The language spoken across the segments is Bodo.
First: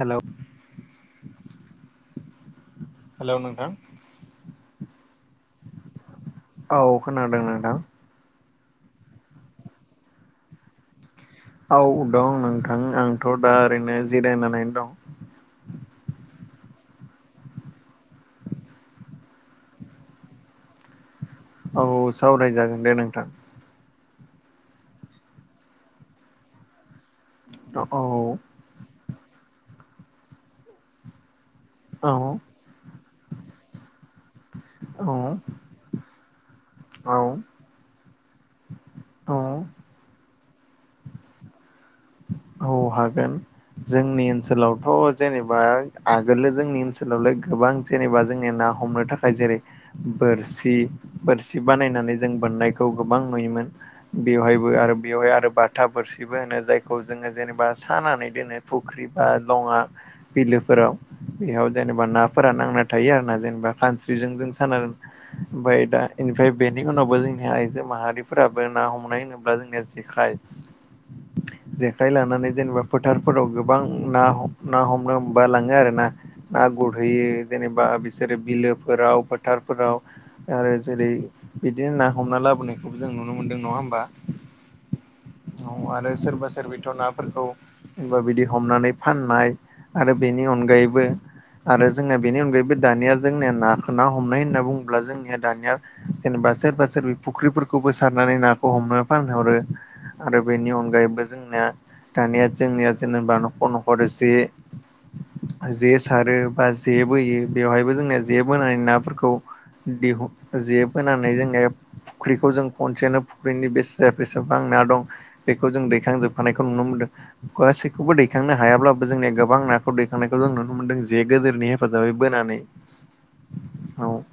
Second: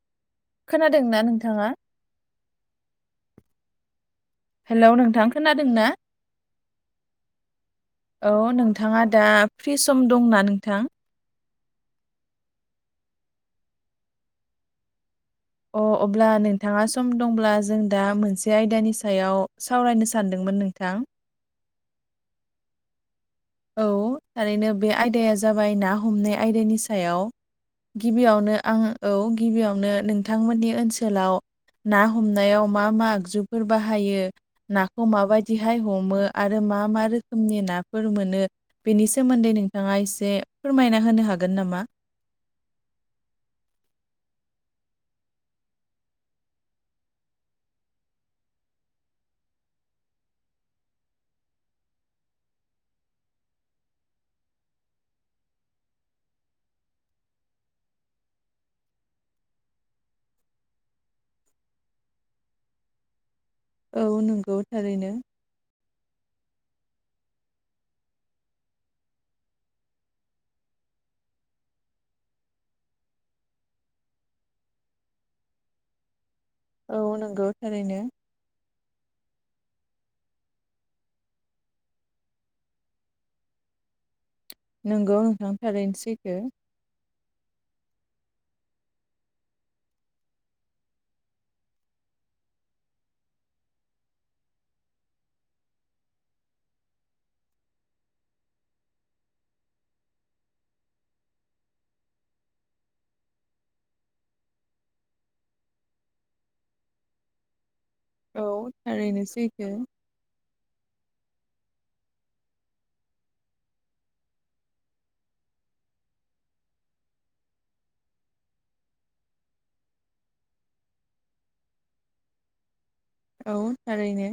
हेलौ। खोनादोंना नोंथांङा? हेलौ नोंथां। हेलौ नोंथां खोनादों ना? औ खोनादों नोंथां। औ नोंथांङा दा फ्रि सम दंना नोंथां। औ दं नोंथां आंथ दा ओरैनो जिरायनानैनो दं। अ अब्ला नोंथांङा सम दंब्ला जों दा मोनसे आयदानि सायाव सावरायनो सानदोंमोन नोंथां। औ सावरायजागोन दे नोंथां। औ थारैनो बे आयदाया जाबाय ना हमनाय आयदानि सायाव औ गिबियावनो आं औ गिबियावनो नोंथांमोननि ओनसोलाव ना औ हमनायाव मा मा आगजुफोर बाहायो नाखौ औ माबायदिहाय हमो आरो मा मा औ रोखोमनि नाफोर मोनो बेनि सोमोन्दै औ नोंथांङा एसे फोरमायना होनो हागोन नामा। अ हागोन। जोंनि ओनसोलावथ जेनेबा आगोल जोंनि ओनसोलाव गोबां जेनेबा जोंनिया ना हमनो थाखाय जेरै बोरसि बोरसि बानायनानै जों बोननायखौ गोबां नुयोमोन बेवहायबो आरो बेवहाय आरो बाथा बोरसिबो होनो जायखौ जोंङो जेनेबा सानानै दोनो फुख्रि बा दङा बिलोफोराव बेयाव जेनेबा नाफारा नांना थायो आरोना जेनेवा औ खास्रिजों जों नंगौ सानो थारैनो ओमफफ्राय दा निमफ्राय बेनि उनावबो जोंनि आइजो माहारिफोराबो ना हमनाय होनोब्ला जोंनि फ्राय जेखाइ लानानै जेनेबा फोथारफोराव गोबां ना ना हमनो हबा लाङो आरो ना ना औ गुरहैयो नंगौ जेनेबा थारैनो बिसोरो बिलोफोराव फोथारफोराव आरो जेरै बिदिनो ना हमना लाबोनायखौबो जों नुनो मोनदों नङा होमबा नंगौ नोंथां औ थारैनो आरो सैथो सोरबा सोरबि थ नाफोरखौबा बिदि हमनानै फाननाय आरो बेनि अनगायैबो आरो जोंना बेनि अनगायैबो दानिया जोंनिया नाखौ ना हमनाय होनना बुङोब्ला जोंनिया दानिया जेनेबा सोरबा सोरबि फुख्रिफोरखौबो सारनानै नाखौ हमना फानहरो आरो बेनि अनगायैबो जोंनिया दानिया जोंनिया जेनेबा नखर - नखर जे जे सारो बा जे बोयो बेवहायबो जोंनिया जे औ बोनानै थारैनो नाफोरखौ सैथो जे बोनानै नाफोरखौ दिहुन जेबोनानै जोङो फुख्रिखौ जों खनसेनो फुख्रिनि बेसे बेसेबां ना दं बेखौ जों दैखांजोब हानायखौ नुनो मोन्दों गासैखौबो दैखांनो हायाब्लाबो जोंनिया गोबां नाखौ दैखांनायखौ जों नुनो मोनदों जे गोदेरनि हेफाजाबै बोनानै [inaudible] औ औ थारैनो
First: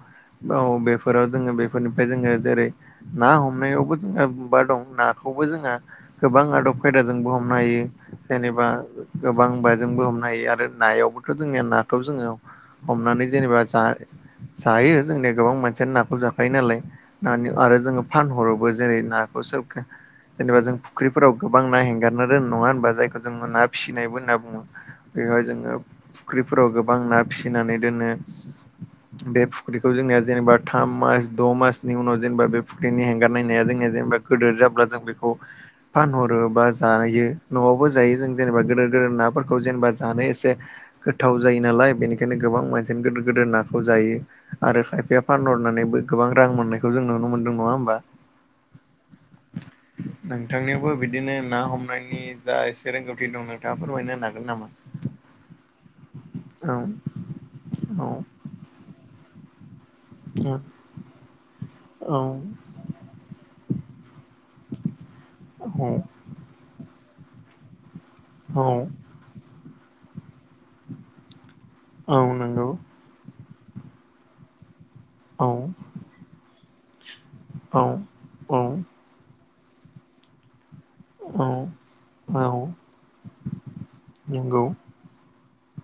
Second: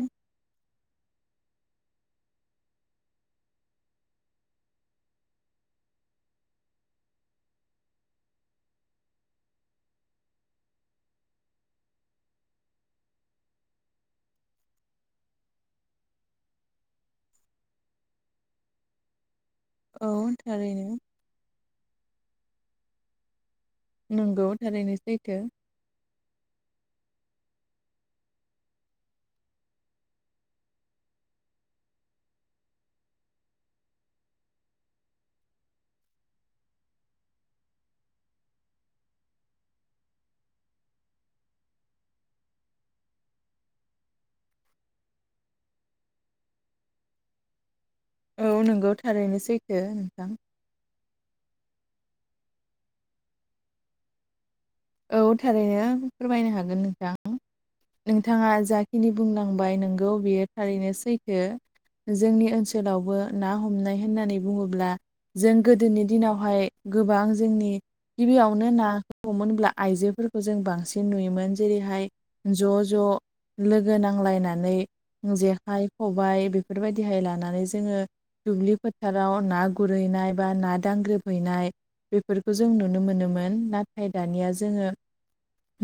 औ बेफोराव जोङो बेफोरनिफ्राय जोङो जेरै ना हमनायावबो जोंहा मबा दं नाखौबो जोंहा गोबां आदब खायदाजोंबो हमनो हायो। जेनेबा गोबां बायजोंबो हमनो हायो आरो नायावबोथ' जोंनिया नाखौ जोङो हमनानै जेनेबा जा जायो जोंनिया गोबां मानसियानो नाखौ जाखायो नालाय नानि आरो जोङो फानहरोबो जेरै नाखौ सोर औ जेनेबा जों थारैनो फुख्रि फोराव गोबां ना हेंगारना दोनो नङा होनबा जायखौ जोङो ना फिसिनायबो होनना नंगौ बुङो थारैनो सैथो बेवहाय जोङो फुख्रिफोराव गोबां ना फिसिनानै दोनो। [inaudible] बे फुख्रिखौ जोंनिया जेनेबा थाम मास द' मासनि उनाव जेनेबा बे फुख्रिनि हेंगारनाय नाया जोंनिया जेनेबा गोदोर जाब्ला जों बेखौ फानहरो बा जायो न'आवबो जायो जों जेनेबा गोदोर गोदोर नाफोरखौ जेनेबा जानो एसे गोथाव जायो नालाय बेनिखायनो गोबां मानसियानो गोदोर गोदोर नाखौ जायो। आरो खायफाया फानहरनानैबो गोबां रां मोननायखौ जों नुनो मोनदों नङा होमबा? औ नंगौ थारैनो सैथो नोंथां। नोंथांनियावबो बिदिनो ना हमनायनि जा एसे रोंगौथि दं नोंथाङा फोरमायना होनो हागोन नामा? औ थारैनो फोरमायनो हागोन नोंथां नोंथाङा जाखिनि बुंलांबाय नों गौ बियो थारैनो सैथो। औ औ जोंनि ओनसोलावबो ना हमनाय होननानै बुङोब्ला जों गोदोनि दिनावहाय गोबां जोंनि औ गिबियावनो ना हमो होनब्ला आइजोफोरख खौ जों बांसिन नुयोमोन जेरैहाय औ ज' नंगौ ज' लोगो नांलायनानै औ जेखाइ, खबाय बेफोरबायदिहाय लानानै औ जोङो दुब्लि औ फोथाराव ना गुरहैनाय बा नान औ दांग्रोबहैनाय बेफोरखौ औ जों नुनो मोनोमोन नाथाय दानिया ज नंगौ ओ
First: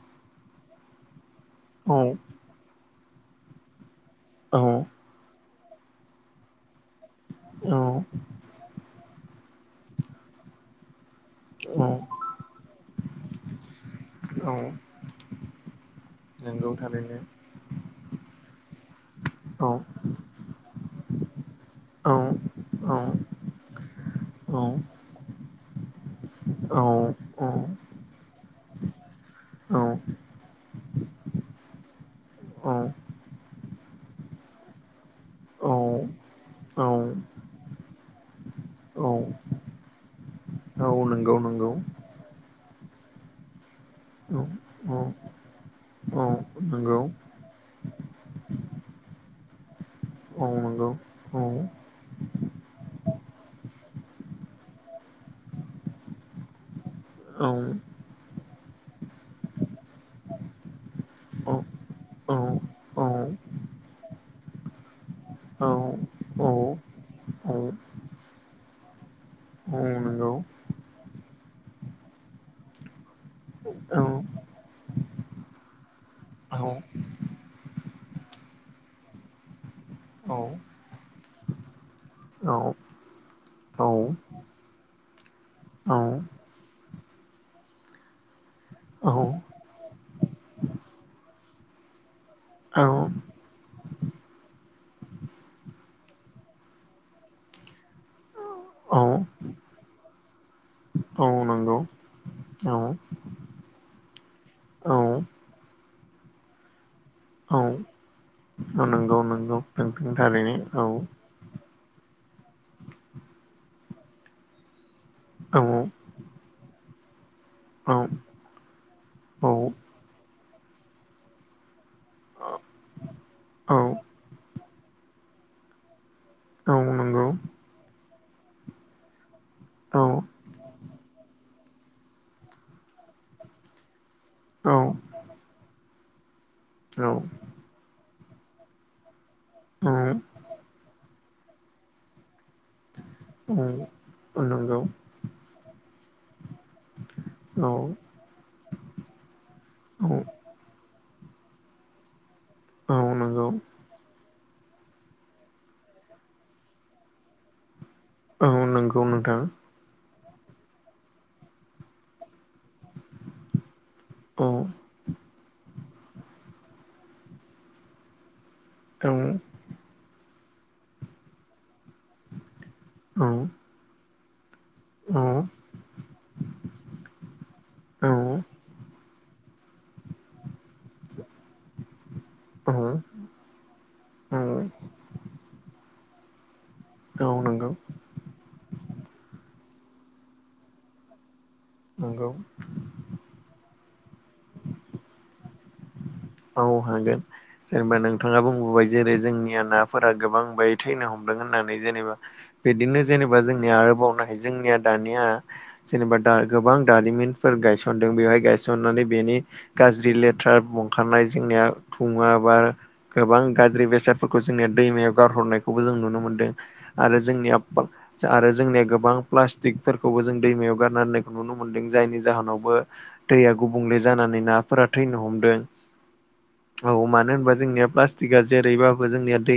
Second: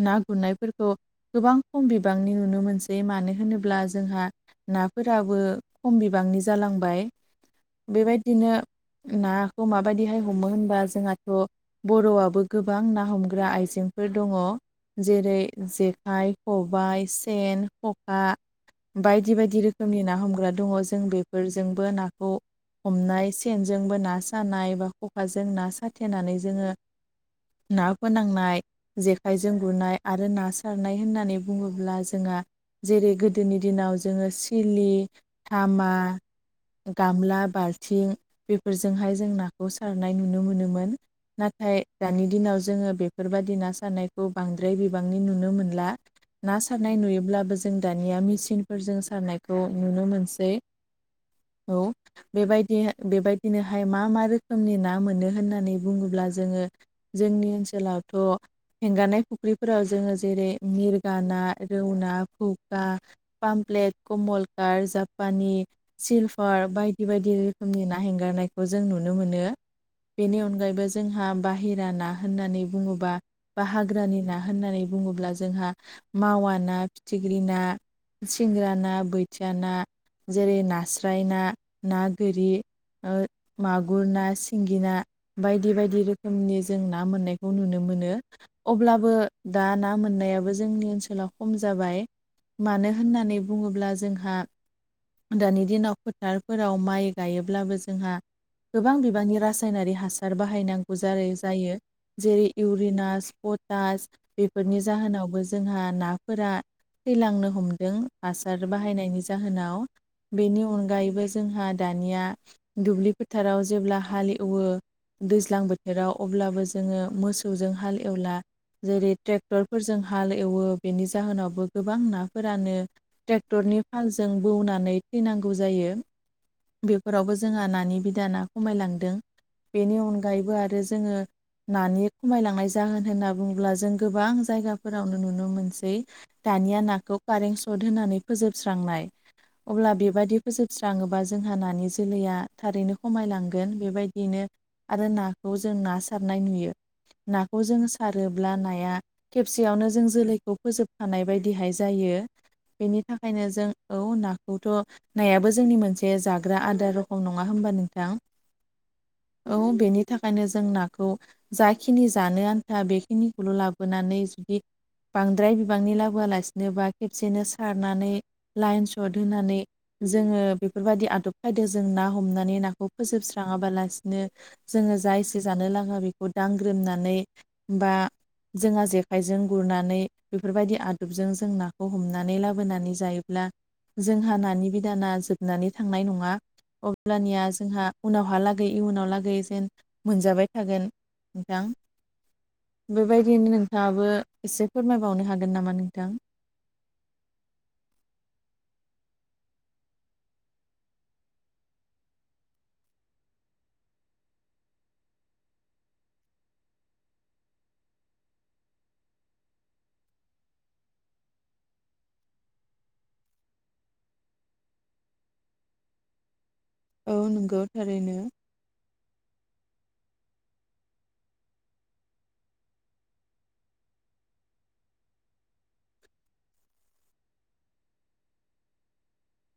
ना गुरनायफोरखौ गोबां खम औ बिबांनि नुनो मोनस सै मानो होनोब्ला जोंहा औ नाफोराबो खम बिबांनि जालांबाय। औ बेबायदिनो नाखौ माबायदिहाय हमो होनबा जोंहाथ' औ बर'आबो गोबां ना हमग्रा आइज फोर दङ औ जेरै जेखाइ, नंगौ खबाइ, थारैनो सेन, खखा बायदि बायदि औ रोखोमनि ना हमग्रा दङ जों बेफ फोरजोंबो औ नाखौ औ हमनाय सेनजोंबो ना औ सानाय बा खखाजों ना साथेनानै जोङो औ ना फोनांनाय जेखाइजों औ गुरनाय आरो ना सारनाय होननानै बुङोब्ला जोंहा जेरै गोदोनि दिनाव जोङो सिलि थामा औ गामला, बाल्थिं बेफोरजोंहाय औ जों नाखौ सारनाय नुनो औ मोनोमोन। नंगौ नंगौ। नाथाय दानि दिनाव जोङो बेफोरबायदि ना सारनायखौ औ बांद्राय औ बिबांनि नुनो मोनला। औ ना सारनाय नंगौ नुयोब्लाबो जों दानिया मेचिनफोरजों सारनायखौ नुनो औ मोनसै। नंगौ औ बेबायदि हो बेबायदिनोहाय मा मा रोखोमनि ना मोनो होननानै बुङोब्ला जोङो औ जोंनि ओनसोलाव थ' हेंगारनाय फुख्रिफोराव जोङो जेरै मिरगा ना, रौ ना औ खौ बा औ पामप्लेट, कमलकात, जापानि, औ सिलभार बाय दि बायदि औ रोखोमनि ना हेंगारनायखौ जों नुनो मोनो। नंगौ बेनि अनगायैबो जोंहा बाहेरा ना होननानै बुङोबा बा औ हाग्रानि ना होननानै बुङोब्ला जोंहा मावा ना, फिथिख्रि ना सिंग्रा ना, बैथिया ना जेरै नास्राय ना ना गोरि ओ औ मागुर ना, सिंगि ना बायदि औ बायदि औ रोखोमनि ज जों ना मोननायखौ नुनो मोनो औ अब्लाबो दा ना मोननायाबो जोंनि ओनसोलाव खम जाबाय मानो होननानै बुङोब्ला जोंहा दानि दिनाव फोथारफोराव माइ गायोब्लाबो जोंहा औ गोबां बिबांनि रासायनारि हासार बाहायनांगौ औ जाय जायो नंगौ जेरै औ इउरिनास पटास बेफोरनि औ जाहोनावबो जोंहा नाफोरा थैलांनो औ हमदों हासार नंगौ बाहायनायनि नंगौ जाहोनाव नोंथां थारैनो बेनि औ अनगायैबो। जोंहा दानिया दुब्लि फोथाराव जेब्ला हाल एवो औ दैज्लां बोथोराव जोङो मोसौजों औ एवला जेरै औ ट्रेक्टरफोरजों हाल एवो बेनि जाहोनावबो गोबां नाफोरानो औ बौनानै थैनांगौ जायो औ नंगौ बेफोरावबो जोंहा नानि बिदा ना खमायलांदों औ बेनि अनगायैबो आरो जोो नानि खमायलांनाय जाहोन होनना बुंुङोब्ला जों गोबां औ जायगाफोरावनो नुनो मोनसै दानिया औ नाखौ कारेन्ट सट होनानै फोजोबस्रांनाय औ अब्ला नंगौ बेबायदि फोजोबस्राङोबा जोंहा नानि जोलैया थारैनो औ खमायलांगोन औ बेबायदिैनो नंगौ आरो नाखौ जों ना सारनाय नुयो औ नाखौ जों सारोब्ला नाया खेबसेयावनो जों जोलै खौ फोजोबखानाय बायदिहाय जायो बेनि थाखायनो जों औ नाखौथ' नायाबो जोंनि मोनसे जाग्रा आदार रखम नङा होमबा नोंथां औ नंगौ नोंथां औ बेनि थाखायनो जों नाखौ जाखिनि जानो बेखिनिखौल' लाबोनानै औ जुदि बांद्राय बिबांनि लाबोआलासिनोबा खेबसेनो सारनानै लाइन औ सट होनानै जोङो बेफोरबायदि आदब खायदो जों ना हमनानै नाखौ फोजोबस्राङाबालासिनो जोङो जा औ एसे जानो लाङा बे दांग्रोमनानै बा औ जोंहा जेखाइजों गुरनानै बेफोरबायदि आद जों जोंनाखौ हमनानौ लाबोनानौ जायोब्ल जोंहा नानि दाना जोबनानै थांनाय नङा औ अब्लानिया नंगौ जोंहा उनावहालागै इयुनाव लागै जेन मोनजाबाय थागोन नोंथां नंगौ बेबायदियैनो नोंथाङाबो एसे फोरमायबावनो हागोन नामा नोंथां औ हागोन जेनेबा नोंथाङा बुंबोबाय जेरै जोंनिया नाफोरा गोबां ब थैनो हमदों होननानै जेनेबा बिदिनो जेनेबा जोंनिया आरोबावनो हायो जोंनिया दानिया जेनेबा गोबां दारिमिनफोर गायसनदों बेवहाय गायसननानै बेनि गाज्रि लेथ्रा बंखारनाय जोंनिया घुङा बा गोबां गाज्रि बेसादफोरखौ जोंनिया दैमायाव गारहरनायखौबो जों नुनो मोनदों औ आरो जों नंगौ थारैनो [unintelligible] जोंनिया गोबां प्लास्टिकफोरखौबो जों दैमायाव नुनो मोनदों जायनि जाहोनावबो दैया गुबुंले जानानै नाफोरा थैनो हमदों औ मानो होनबा जोंनिया प्लास्टिकआ जेरैबाबो जोंनिया दै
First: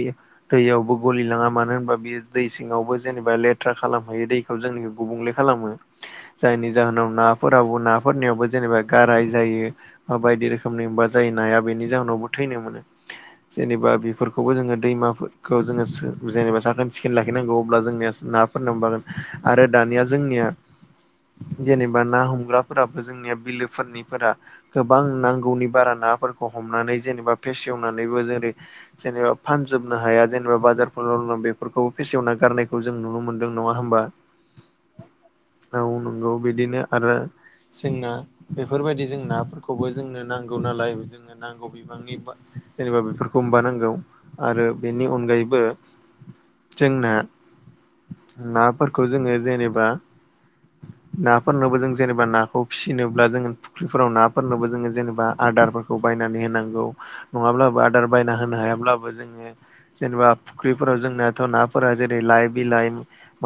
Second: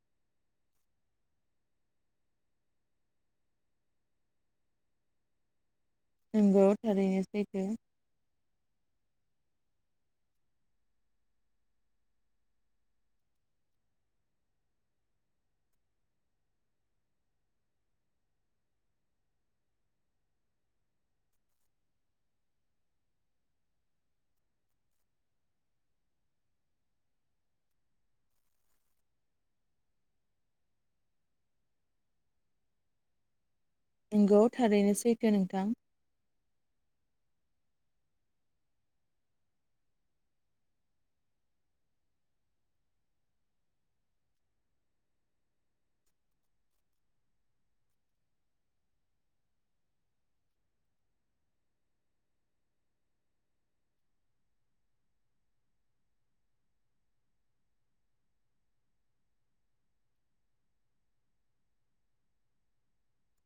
दैयावबो गलिलाङा मानो होनबा बेयो दै सिङावबो जेनेबा लेथ्रा खालामहैयो दै जोंनि गुबुंले खालामो नंगौ जायनि जाहोनाव थारैनो सैथो नाफोराबो ना फोरनियावबो जेनेबा गाराय जायो ब बायदि रोखोमनि जायोनाया बेनि जाहोनावबो थैनो मोनो जेनेबा बेफोरखौबो जोङो दैमाफोरखौ जोङो जेनेबा साखोन सिखोन लाखिनांगौ अब्ला जोंनिया ना फोरन बागोन आरो दानिया जोंनिया जेनेबा ना हमग्राफोराबो जोंनिया बिलोफोरनिफोरा गोबां नांगौनि बारा नाफोरखौ हमनानै जेनेबा फेसेवनानैबो जेरै जेनेबा फानजोबनो हाया जेनेबा बाजारफोराव बेफोरखौबो फेसेवना गारनायखौ जों नुनो मोन नों नङा होमबा नंगौ थारैनो सैथो नोंथां औ नंगौ। बिदिनो आरो सें ना बेफोरबायदि जों नाफोरखौबो जोंनो नांगौ नालाय। जोंनो नांगौ बि नि जेनेबा बेफोरखौ बानांगौ आरो बेनि अनगायैबो जों ना नाफोरखौ जोङो जेनेबा नाफोरनोबो जों जेनेबा नाखौ फिसिनोब्ला जों फुख्रिफोराव नाफोरनोबो जोङो जेनेबा आदारफोर खौ बायनानै होनांगौ नङाब्लाबो आदार बायना होनो हायाब्लाबो जोङो जेनेबा फुख्रिफोराव जोंनाथ' नाफोरा लाइ बिलाइ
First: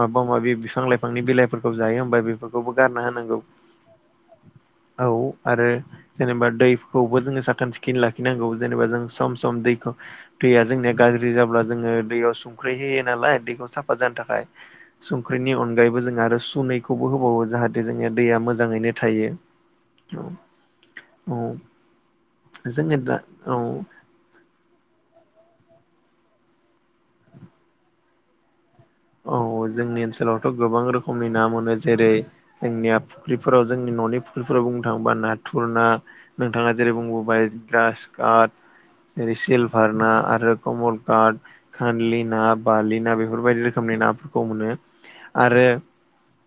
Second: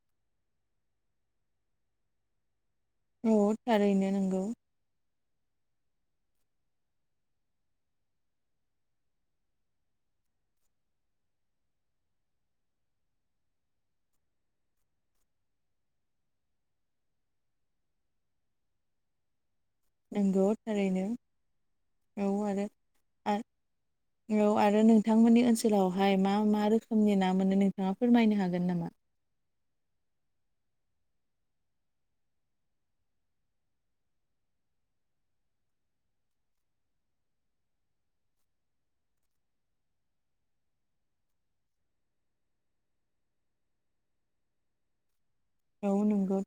माबा माबि बिफां लाइफांनि बिलाइफोरखौ जायो होनबा बेफोरखौबो गारना औ होनांगौ। थारैनो नंगौ औ आरो जेनेबा दैखौबो जोङो साखोन सिखोन लाखिनांगौ जेनेबा जों सम सम दैखौ दैया जोंनिया गाज्रि जाब्ला जोङो दैयाव संख्रि होयो नालाय दैखौ साफा जानो थाखाय संख्रिनि अनगायैबो जों आरो सुनैखौबो होबावो जाहाथे जोंङो दैया मोजाङैनो थायो। औ नंगौ थारैनो औ औ आरो। जोङो दा औ औ आरो नोंथांमोननि ओनसोलावहाय मा मा रोखोमनि ना मोनो नोंथाङा फोरमायनो हागोन नामा? औ जोंनि ओनसोलावथ' गोबां रोखोमनि ना मोनो। जेरै जोंनिया फुख्रिफोराव जोंनि न'नि फुख्रिफोराव बुंनो थाङोबा नाथुर ना नोंथाङा जेरै बुंबोबाय ब्रास कारट। जेरै सिलभार ना आरो कमल काट, खान्लि ना, बालि ना बेफोरबायदि रोखोम खोमनि नाफोरखौ मोनो आरो अ नोंगौ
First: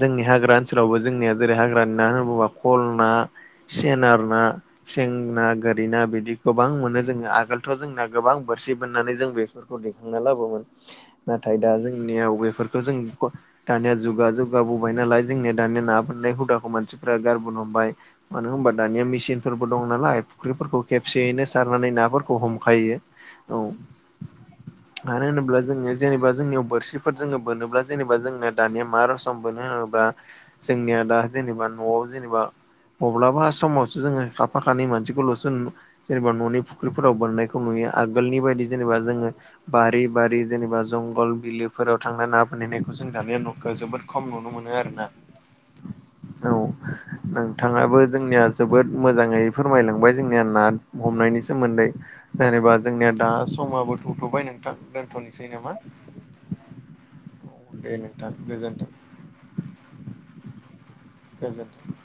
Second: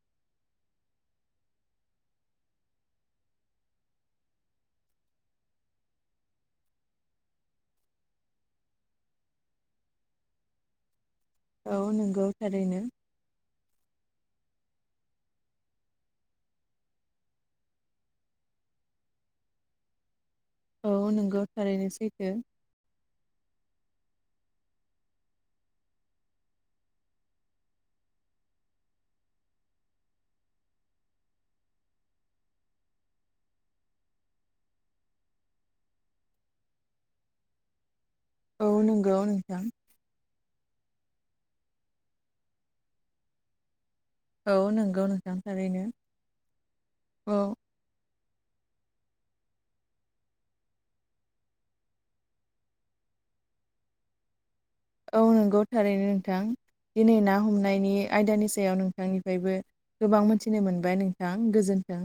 जोंनि हाग्रा ओनसोलावबो जोंनिया जेरै हाग्रानि ना होन बुङोबा खल ना सेनार ना सें ना, गोरिना बिदि गोबां मोनो जोङो आगोलथ' जोंना गोबां बोरसि बोननानै जों बे दैखांना लाबोमोन नाथाय दा औ नंगौ जोंनियाव बेफोरखौ थारैनो जों दानिया जुग जुगा जुगाबोबाय नालाय जोंनिया दानिया ना बोननाय हुदाखौ मानसिफोरा गारबोन हमबाय। मानो होनबा दानिया मेसिनफोरबो दं नालाय फुख्रिफोरखौ औ नंगौ खेबसेयैनो थारैनो सारनानै सैथो नाफोरखौ हमो। खायो औ। मानो होनोब्ला जोङो जेनेबा जोंनियाव बोरसिफोर जोङो बोनोब्ला जेनेबा जोङो दानिया मा रसम मोनो होनोब्ला जोंनिया दा जेनेबा न'आव जेनेबा अब्लाबा समावसो जोङो खाफा खानै मानसिखौल'सो जेनेबा न'नि फुख्रिफोराव बोननायखौ नुयो। आगोलनि बायदि औ जेनेबा नंगौ जोङो नोंथां बारि बारि जेनेबा जंगल बिलोफोराव थांना ना बोनहैनायखौ जों दानिया न'खआ जोबोद खम नुनो औ मोनो नंगौ आरोना नोंथां थारैनो औ औ नोंथां थाङाबो जोबोद मोजाङै जोंनिया ना हमनायनि सोमोन्दै। जेनेबा जोंनिया दा समाबोथ'थ'बाय नोंथां। औ दोनथ'नोसै नंगौ नामा थारैनो नोंथां दिनै ना दे हमनायनि नोंथां आयदानि सायाव गोजोनथों नोंथांनिफ्रायबो गोबां मोनथिनो मोनबाय नोंथां गोजोनथों गोजोन्थों।